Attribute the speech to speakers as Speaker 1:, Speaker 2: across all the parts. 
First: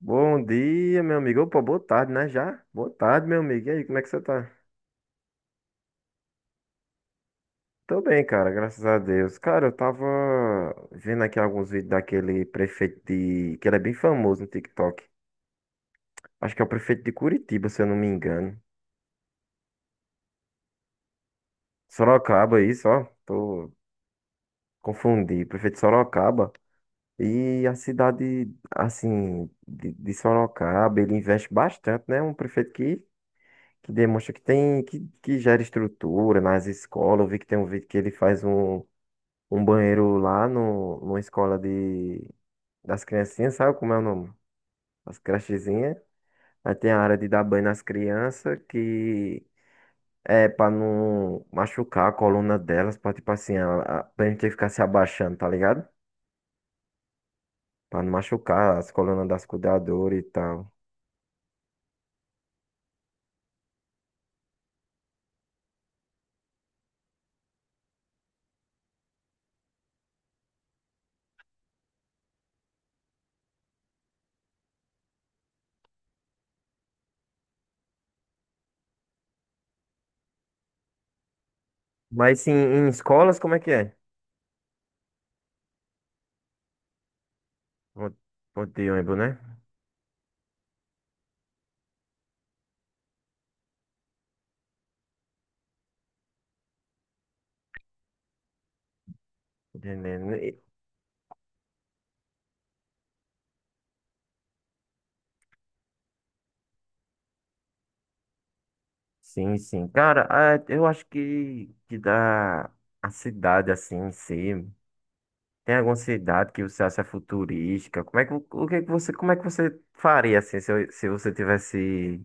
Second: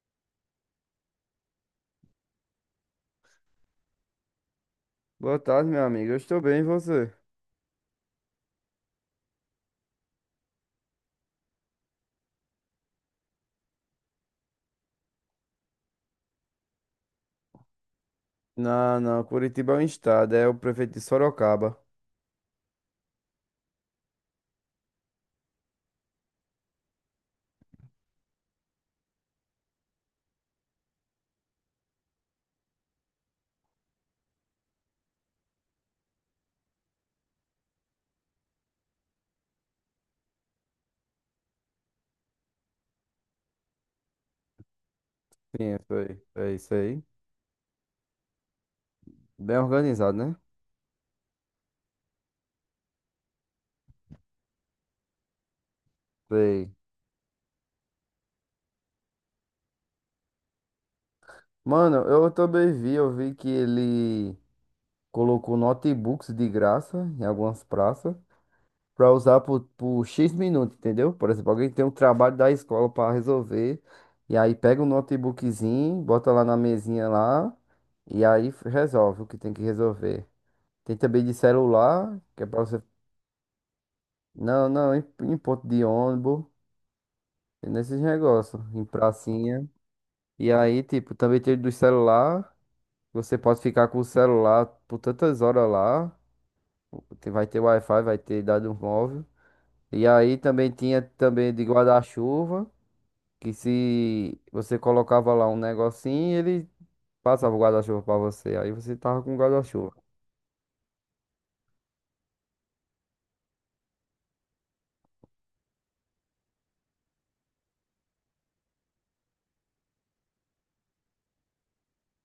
Speaker 1: Bom dia, meu amigo. Opa, boa tarde, né? Já? Boa tarde, meu amigo. E aí, como é que você tá?
Speaker 2: Boa tarde, meu amigo. Eu estou bem, e você?
Speaker 1: Tô bem, cara, graças a Deus. Cara, eu tava vendo aqui alguns vídeos daquele prefeito de... que ele é bem famoso no TikTok. Acho que é o prefeito de Curitiba, se eu não me engano.
Speaker 2: Não, não. Curitiba é um estado, é o prefeito de Sorocaba.
Speaker 1: Sorocaba, isso, ó. Tô... Confundi. Prefeito de Sorocaba. E a cidade, assim, de Sorocaba, ele investe bastante, né? Um prefeito que demonstra que tem que gera estrutura nas escolas. Eu vi que tem um vídeo que ele faz um banheiro lá no, numa escola de, das criancinhas, sabe como é o nome? As
Speaker 2: Sim,
Speaker 1: crechezinhas.
Speaker 2: foi. É
Speaker 1: Aí
Speaker 2: isso
Speaker 1: tem a
Speaker 2: aí.
Speaker 1: área de dar banho nas crianças, que
Speaker 2: Bem organizado, né?
Speaker 1: é pra não machucar a coluna delas, pra tipo assim, pra gente ter que ficar se abaixando, tá ligado?
Speaker 2: Sei.
Speaker 1: Pra não machucar as colunas das cuidadoras e tal.
Speaker 2: Mano, eu também vi, eu vi que ele colocou notebooks de graça em algumas praças para usar por X minutos, entendeu? Por exemplo, alguém tem um trabalho da escola para resolver e aí pega um notebookzinho, bota lá na mesinha lá e aí resolve o que tem que resolver. Tem também de celular,
Speaker 1: Mas
Speaker 2: que é
Speaker 1: sim,
Speaker 2: para.
Speaker 1: em escolas, como é que é?
Speaker 2: Não, não, em ponto de ônibus, nesses
Speaker 1: Onde
Speaker 2: negócios,
Speaker 1: onde
Speaker 2: em
Speaker 1: eu lembro, né?
Speaker 2: pracinha. E aí, tipo, também tem do celular. Você pode ficar com o celular por tantas horas lá. Tem- Vai ter Wi-Fi, vai ter dado um móvel. E
Speaker 1: Entendendo.
Speaker 2: aí também tinha também de guarda-chuva, que se você colocava lá um negocinho, ele passava o guarda-chuva pra você. Aí você tava com o
Speaker 1: Sim, sim.
Speaker 2: guarda-chuva.
Speaker 1: Cara, ah, eu acho que dá a cidade assim em si. Tem alguma cidade que você acha futurística? Como é que, o que é que você, como é que você faria assim, se, se você tivesse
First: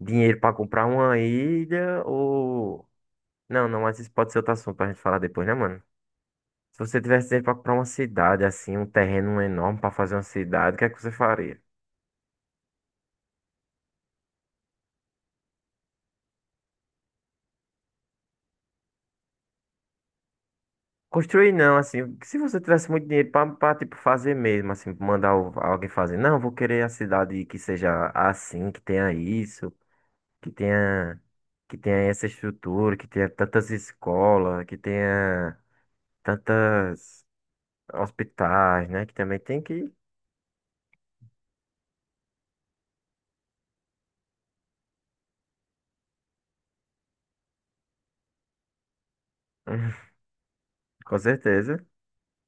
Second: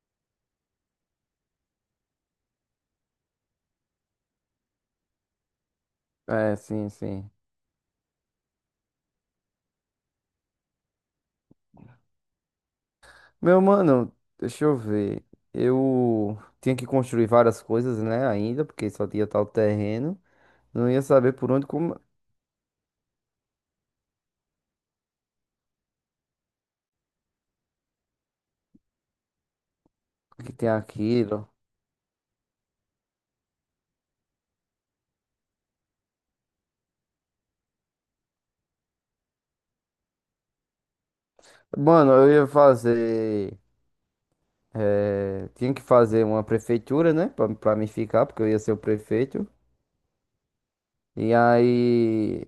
Speaker 1: dinheiro para comprar uma ilha ou não, não, mas isso pode ser outro assunto pra gente falar depois, né, mano?
Speaker 2: É,
Speaker 1: Se
Speaker 2: sim,
Speaker 1: você tivesse
Speaker 2: sim.
Speaker 1: dinheiro para comprar uma cidade assim, um terreno enorme para fazer uma cidade, o que é que você faria?
Speaker 2: Meu mano, deixa eu ver. Eu tinha que construir várias coisas, né, ainda, porque só tinha tal terreno. Não ia saber por
Speaker 1: Construir
Speaker 2: onde
Speaker 1: não,
Speaker 2: como
Speaker 1: assim, se você tivesse muito dinheiro para tipo fazer mesmo, assim, mandar alguém fazer, não, vou querer a cidade que seja assim, que tenha isso. que
Speaker 2: que tem
Speaker 1: tenha
Speaker 2: aquilo.
Speaker 1: Que tenha essa estrutura, que tenha tantas escolas, que tenha tantas hospitais, né? Que também tem que,
Speaker 2: Mano, eu ia fazer. Tinha que fazer uma prefeitura, né, pra mim ficar, porque eu ia ser o prefeito.
Speaker 1: com
Speaker 2: E
Speaker 1: certeza.
Speaker 2: aí,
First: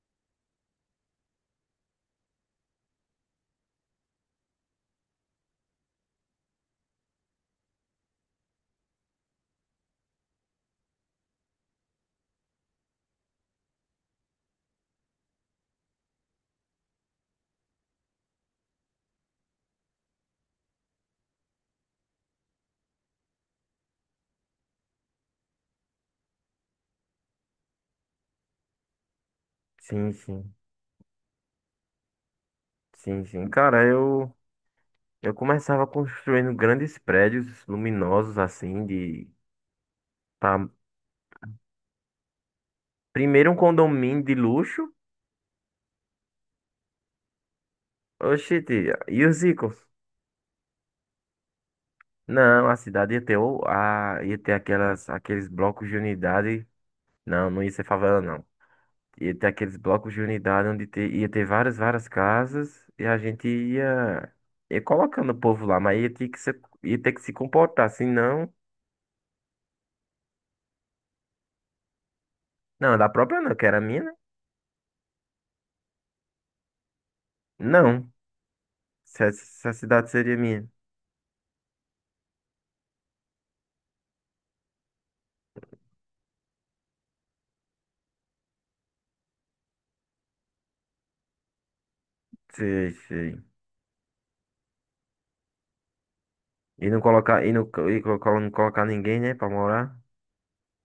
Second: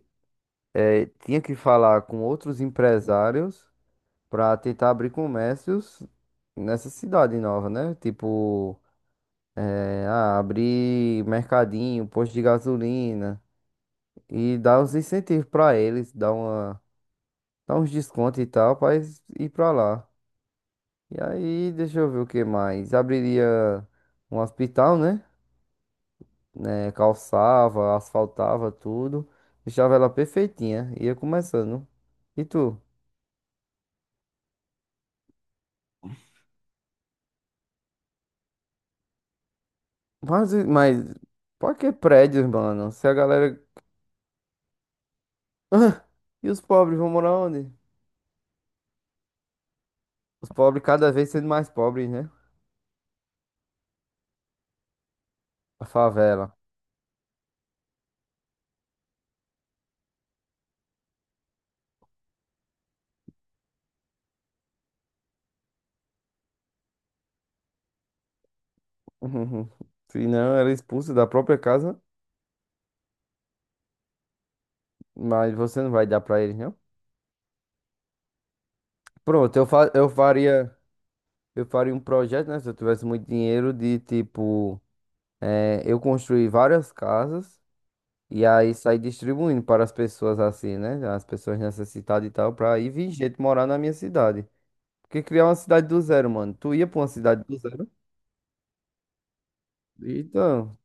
Speaker 2: tinha que falar com outros empresários pra tentar abrir comércios nessa cidade nova, né? Tipo, abrir mercadinho, posto de gasolina. E dá uns incentivos pra eles, dá uma, dá uns descontos e tal, pra eles ir pra lá. E aí, deixa eu ver o que mais. Abriria um hospital, né? Né, calçava, asfaltava tudo, deixava ela
Speaker 1: Sim, sim,
Speaker 2: perfeitinha, ia começando. E tu?
Speaker 1: sim, sim. Cara, eu começava construindo grandes prédios luminosos assim de
Speaker 2: Mas,
Speaker 1: pra-
Speaker 2: mas, Pra que prédios, mano? Se a
Speaker 1: primeiro um
Speaker 2: galera.
Speaker 1: condomínio de luxo.
Speaker 2: E os pobres vão morar onde?
Speaker 1: Oxi, e os ricos?
Speaker 2: Os pobres cada vez sendo mais pobres, né?
Speaker 1: Não, a cidade ia ter o- a ia ter aquelas aqueles
Speaker 2: A
Speaker 1: blocos de
Speaker 2: favela.
Speaker 1: unidade. Não, não ia ser favela, não. Ia ter aqueles blocos de unidade onde ia ter várias, várias casas e a gente ia, ia colocando o povo lá, mas ia ter que se, ia ter que se comportar, senão.
Speaker 2: Se não, ela é expulsa da própria casa,
Speaker 1: Não, da própria não, que era minha, né?
Speaker 2: mas você não vai dar pra eles, não?
Speaker 1: Não. Se a,
Speaker 2: Pronto, eu,
Speaker 1: se a
Speaker 2: fa
Speaker 1: cidade seria minha.
Speaker 2: eu faria um projeto, né? Se eu tivesse muito dinheiro, de tipo, eu construir várias casas e aí sair distribuindo para as pessoas assim, né? As pessoas necessitadas e tal, pra ir
Speaker 1: Sei,
Speaker 2: vir gente
Speaker 1: sei.
Speaker 2: morar na minha cidade. Porque criar uma cidade do zero, mano. Tu ia
Speaker 1: E não
Speaker 2: pra uma cidade
Speaker 1: colocar,
Speaker 2: do zero?
Speaker 1: e colocar não colocar ninguém, né, pra morar.
Speaker 2: Então,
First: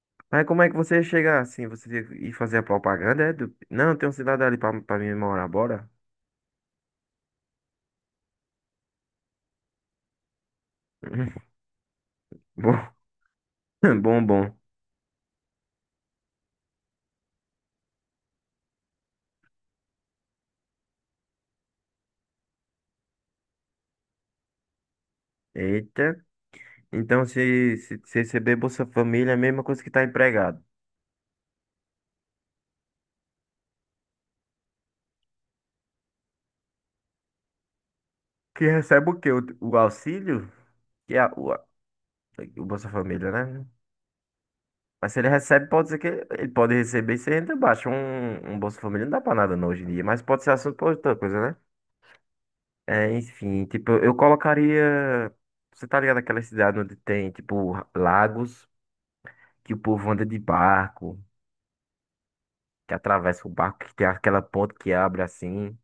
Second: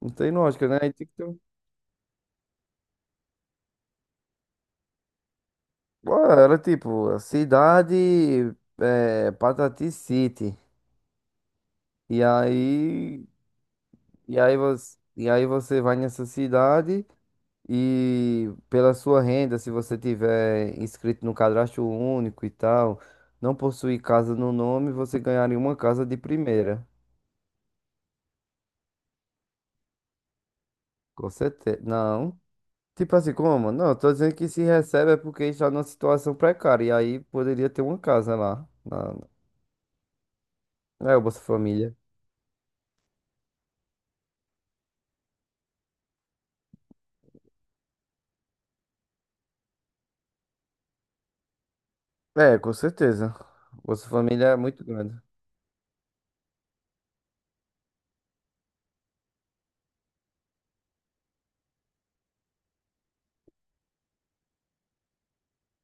Speaker 2: não tem
Speaker 1: Mas como
Speaker 2: lógica,
Speaker 1: é que
Speaker 2: né? Aí
Speaker 1: você ia
Speaker 2: tem que ter um.
Speaker 1: chegar assim? Você ia fazer a propaganda? Não, tem uma cidade ali pra, pra mim morar, bora?
Speaker 2: Pô, era tipo, a cidade, Patati City. E
Speaker 1: Bom,
Speaker 2: aí,
Speaker 1: bom, bom.
Speaker 2: e aí você vai nessa cidade. E pela sua renda, se você tiver inscrito no cadastro único e tal, não possuir casa no nome, você ganharia uma casa de
Speaker 1: Eita.
Speaker 2: primeira.
Speaker 1: Então, se receber Bolsa Família, é a mesma coisa que tá empregado.
Speaker 2: Com certeza. Não. Tipo assim, como? Não, eu tô dizendo que se recebe é porque está numa situação precária. E aí poderia ter uma casa
Speaker 1: Que
Speaker 2: lá.
Speaker 1: recebe
Speaker 2: Na.
Speaker 1: o quê? O auxílio? Que
Speaker 2: É
Speaker 1: é
Speaker 2: o Bolsa
Speaker 1: a-
Speaker 2: Família.
Speaker 1: o Bolsa Família, né? Mas se ele recebe, pode ser que ele pode receber sem renda baixa. Um Bolsa Família não dá pra nada não, hoje em dia, mas pode ser assunto pra outra coisa, né?
Speaker 2: É, com
Speaker 1: É,
Speaker 2: certeza.
Speaker 1: enfim,
Speaker 2: O
Speaker 1: tipo,
Speaker 2: Bolsa
Speaker 1: eu
Speaker 2: Família é muito grande.
Speaker 1: colocaria. Você tá ligado aquela cidade onde tem, tipo, lagos que o povo anda de barco, que atravessa o barco, que tem aquela ponte que abre assim,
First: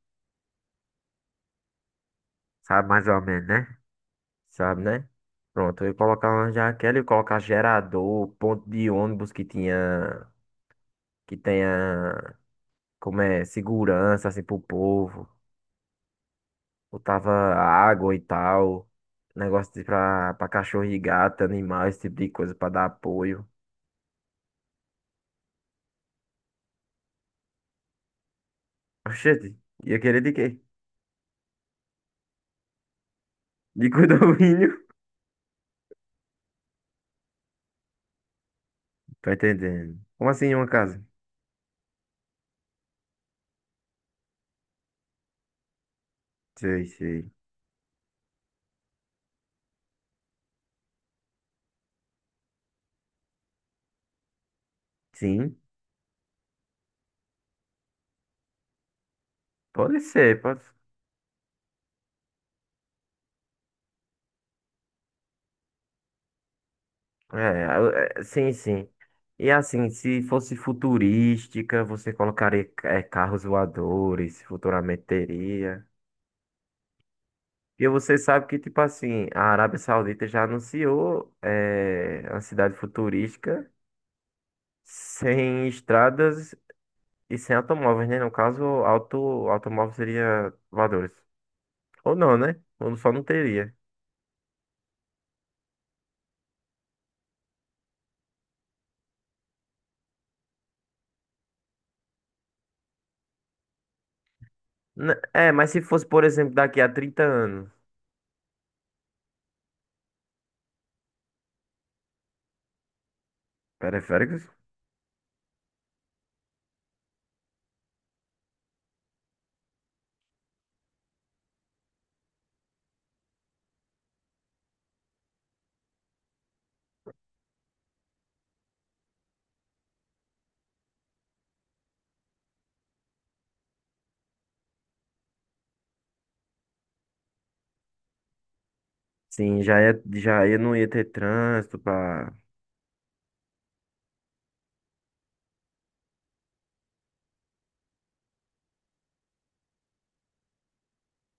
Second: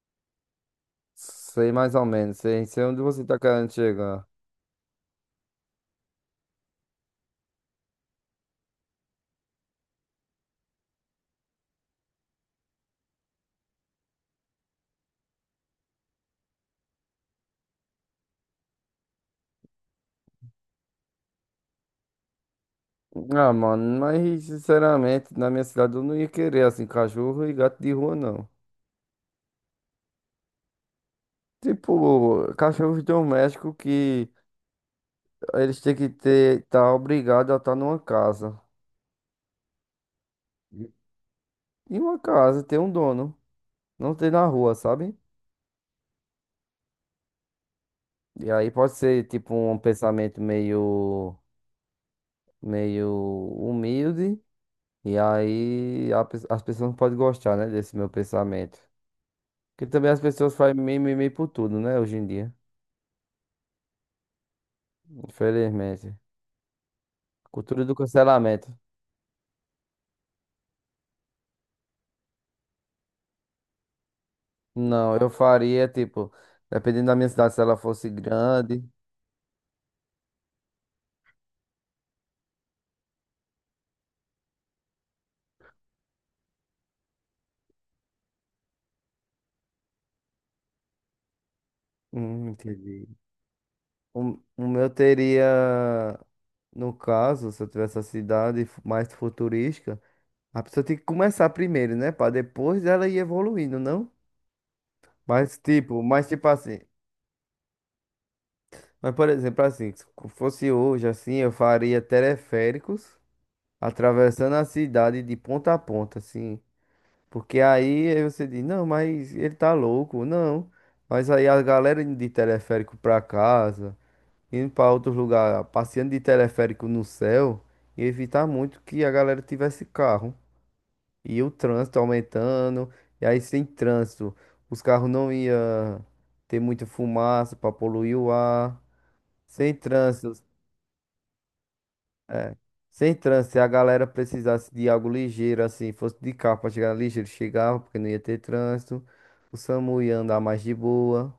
Speaker 2: Sei mais ou menos. Sei, sei
Speaker 1: sabe
Speaker 2: onde
Speaker 1: mais ou
Speaker 2: você tá
Speaker 1: menos,
Speaker 2: querendo
Speaker 1: né?
Speaker 2: chegar.
Speaker 1: Sabe, né? Pronto, eu ia colocar uma jaqueta, eu ia colocar gerador, ponto de ônibus que tinha, que tenha, como é, segurança, assim, pro povo. Botava água e tal, negócio de pra, pra cachorro e gato, animal, esse tipo de coisa, pra dar apoio.
Speaker 2: Ah, mano, mas sinceramente, na minha cidade eu não ia querer assim, cachorro e gato de rua, não.
Speaker 1: Oxente, ia querer de quê?
Speaker 2: Tipo, cachorros domésticos
Speaker 1: De
Speaker 2: que
Speaker 1: condomínio?
Speaker 2: eles têm que ter, tá obrigado a estar numa casa.
Speaker 1: Tá entendendo? Como assim uma casa?
Speaker 2: E uma casa tem um dono, não tem na rua, sabe?
Speaker 1: Sei, sei.
Speaker 2: E aí pode ser tipo um pensamento meio, meio humilde, e
Speaker 1: Sim,
Speaker 2: aí as pessoas não podem gostar, né, desse meu pensamento. Porque
Speaker 1: pode
Speaker 2: também as
Speaker 1: ser,
Speaker 2: pessoas
Speaker 1: pode
Speaker 2: fazem mimimi por tudo, né, hoje em dia, infelizmente. Cultura do
Speaker 1: é, é, sim,
Speaker 2: cancelamento.
Speaker 1: sim. E assim, se fosse futurística, você colocaria carros voadores, futuramente
Speaker 2: Não, eu
Speaker 1: teria.
Speaker 2: faria, tipo, dependendo da minha cidade, se ela
Speaker 1: E
Speaker 2: fosse
Speaker 1: você sabe que, tipo
Speaker 2: grande.
Speaker 1: assim, a Arábia Saudita já anunciou uma cidade futurística sem estradas e sem automóveis, né? No caso, automóvel seria voadores. Ou não, né? Ou
Speaker 2: Entendi.
Speaker 1: só não teria.
Speaker 2: O meu teria, no caso, se eu tivesse a cidade mais futurística, a pessoa tem que começar primeiro, né? Pra depois ela ir evoluindo, não?
Speaker 1: É, mas se fosse, por
Speaker 2: Mas tipo
Speaker 1: exemplo, daqui
Speaker 2: assim.
Speaker 1: a 30 anos,
Speaker 2: Mas, por exemplo, assim, se fosse hoje, assim, eu faria teleféricos
Speaker 1: periféricos?
Speaker 2: atravessando a cidade de ponta a ponta, assim. Porque aí você diz, não, mas ele tá louco, não. Mas aí a galera indo de teleférico pra casa, indo pra outros lugares, passeando de teleférico no céu, ia evitar muito que a galera tivesse carro. E o trânsito aumentando, e aí sem trânsito, os carros não iam ter muita fumaça pra poluir o ar.
Speaker 1: Sim,
Speaker 2: Sem trânsito,
Speaker 1: já ia, não ia ter trânsito pra.
Speaker 2: Sem trânsito, Se a galera precisasse de algo ligeiro, assim, fosse de carro pra chegar ligeiro, chegava, porque não ia ter trânsito. O SAMU ia andar mais de boa.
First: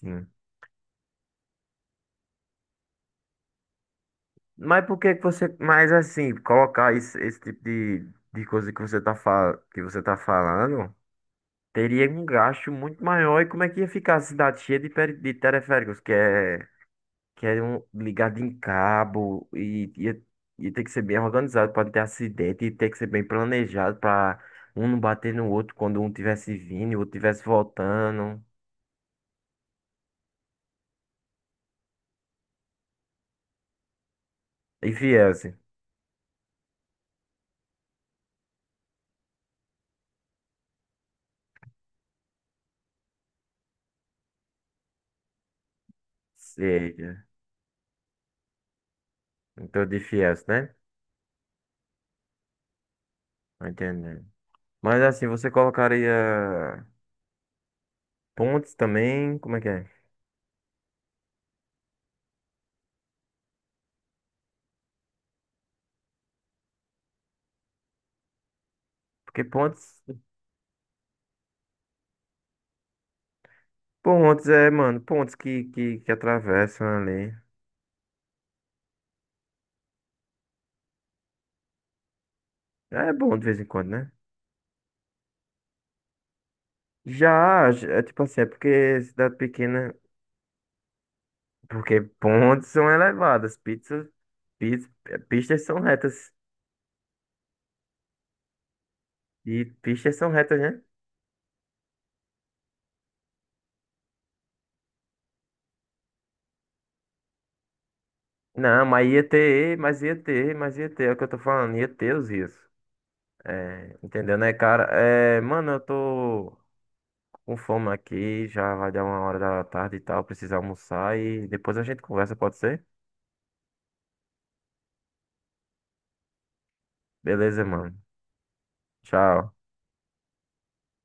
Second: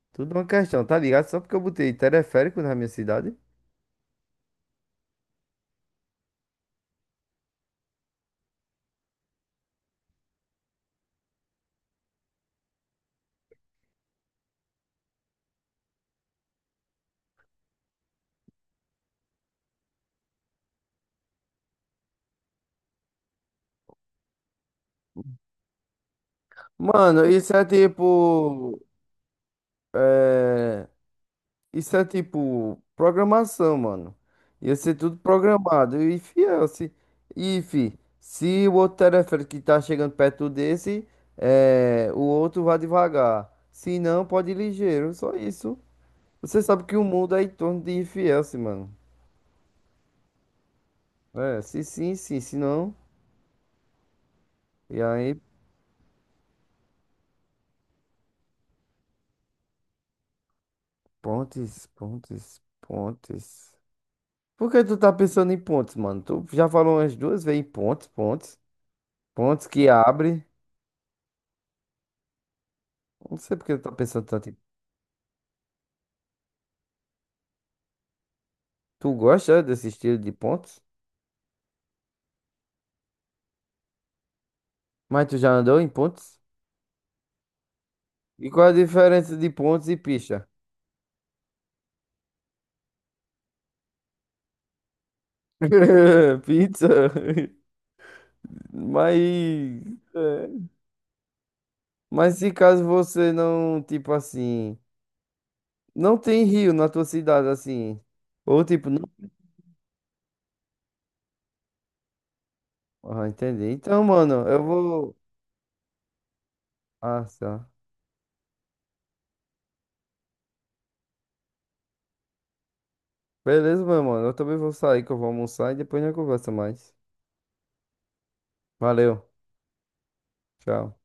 Speaker 1: Sim.
Speaker 2: Tudo uma questão, tá ligado? Só porque eu botei teleférico na minha cidade.
Speaker 1: Mas por que que você. Mas assim, colocar esse tipo de coisa que você tá, que você tá falando, teria um gasto muito maior. E como é que ia ficar a cidade cheia de, de teleféricos? Que é um, ligado em cabo e ia, ia ter que ser bem organizado para não ter acidente, e ter que ser bem planejado para um não bater no outro quando um tivesse vindo e o outro
Speaker 2: Mano,
Speaker 1: tivesse
Speaker 2: isso é
Speaker 1: voltando.
Speaker 2: tipo. Isso é tipo programação, mano. Ia ser
Speaker 1: Enfim,
Speaker 2: tudo
Speaker 1: é assim.
Speaker 2: programado. E fiel, se, e, fi, Se o outro teleférico que tá chegando perto desse, o outro vai devagar. Se não, pode ir ligeiro. Só isso. Você sabe que
Speaker 1: Sei.
Speaker 2: o mundo é em torno de IFS, mano.
Speaker 1: Então, de fiéis, né?
Speaker 2: É, se sim, sim, se não.
Speaker 1: Tô entendendo.
Speaker 2: E
Speaker 1: Mas assim,
Speaker 2: aí,
Speaker 1: você colocaria pontes também? Como é que é?
Speaker 2: pontes. Por que tu tá pensando em pontes, mano? Tu já falou umas 2 vezes em pontes.
Speaker 1: Porque
Speaker 2: Pontes que
Speaker 1: pontes.
Speaker 2: abre. Não sei por que tu tá pensando
Speaker 1: Pontes
Speaker 2: tanto em.
Speaker 1: é, mano, pontes que atravessam ali.
Speaker 2: Tu gosta desse estilo de pontes?
Speaker 1: É bom de vez em quando, né?
Speaker 2: Mas tu já andou em pontes?
Speaker 1: É tipo assim, é
Speaker 2: E qual a
Speaker 1: porque cidade
Speaker 2: diferença de pontes
Speaker 1: pequena.
Speaker 2: e pista?
Speaker 1: Porque pontes são elevadas, pizzas, piz- pistas são retas.
Speaker 2: Pizza. Mas,
Speaker 1: E pistas são
Speaker 2: é,
Speaker 1: retas, né?
Speaker 2: mas se caso você não, tipo assim, não tem rio na tua cidade, assim, ou
Speaker 1: Não,
Speaker 2: tipo, não.
Speaker 1: mas ia ter, é o que eu tô falando, ia ter os rios.
Speaker 2: Ah, entendi.
Speaker 1: É,
Speaker 2: Então,
Speaker 1: entendeu,
Speaker 2: mano,
Speaker 1: né,
Speaker 2: eu
Speaker 1: cara?
Speaker 2: vou.
Speaker 1: É, mano, eu tô
Speaker 2: Ah,
Speaker 1: com
Speaker 2: tá.
Speaker 1: fome aqui, já vai dar 1 hora da tarde e tal, precisa almoçar e depois a gente conversa, pode ser?
Speaker 2: Beleza, meu mano. Eu também vou sair, que eu vou almoçar e depois a gente conversa mais.
Speaker 1: Beleza, mano.
Speaker 2: Valeu.
Speaker 1: Tchau.
Speaker 2: Tchau.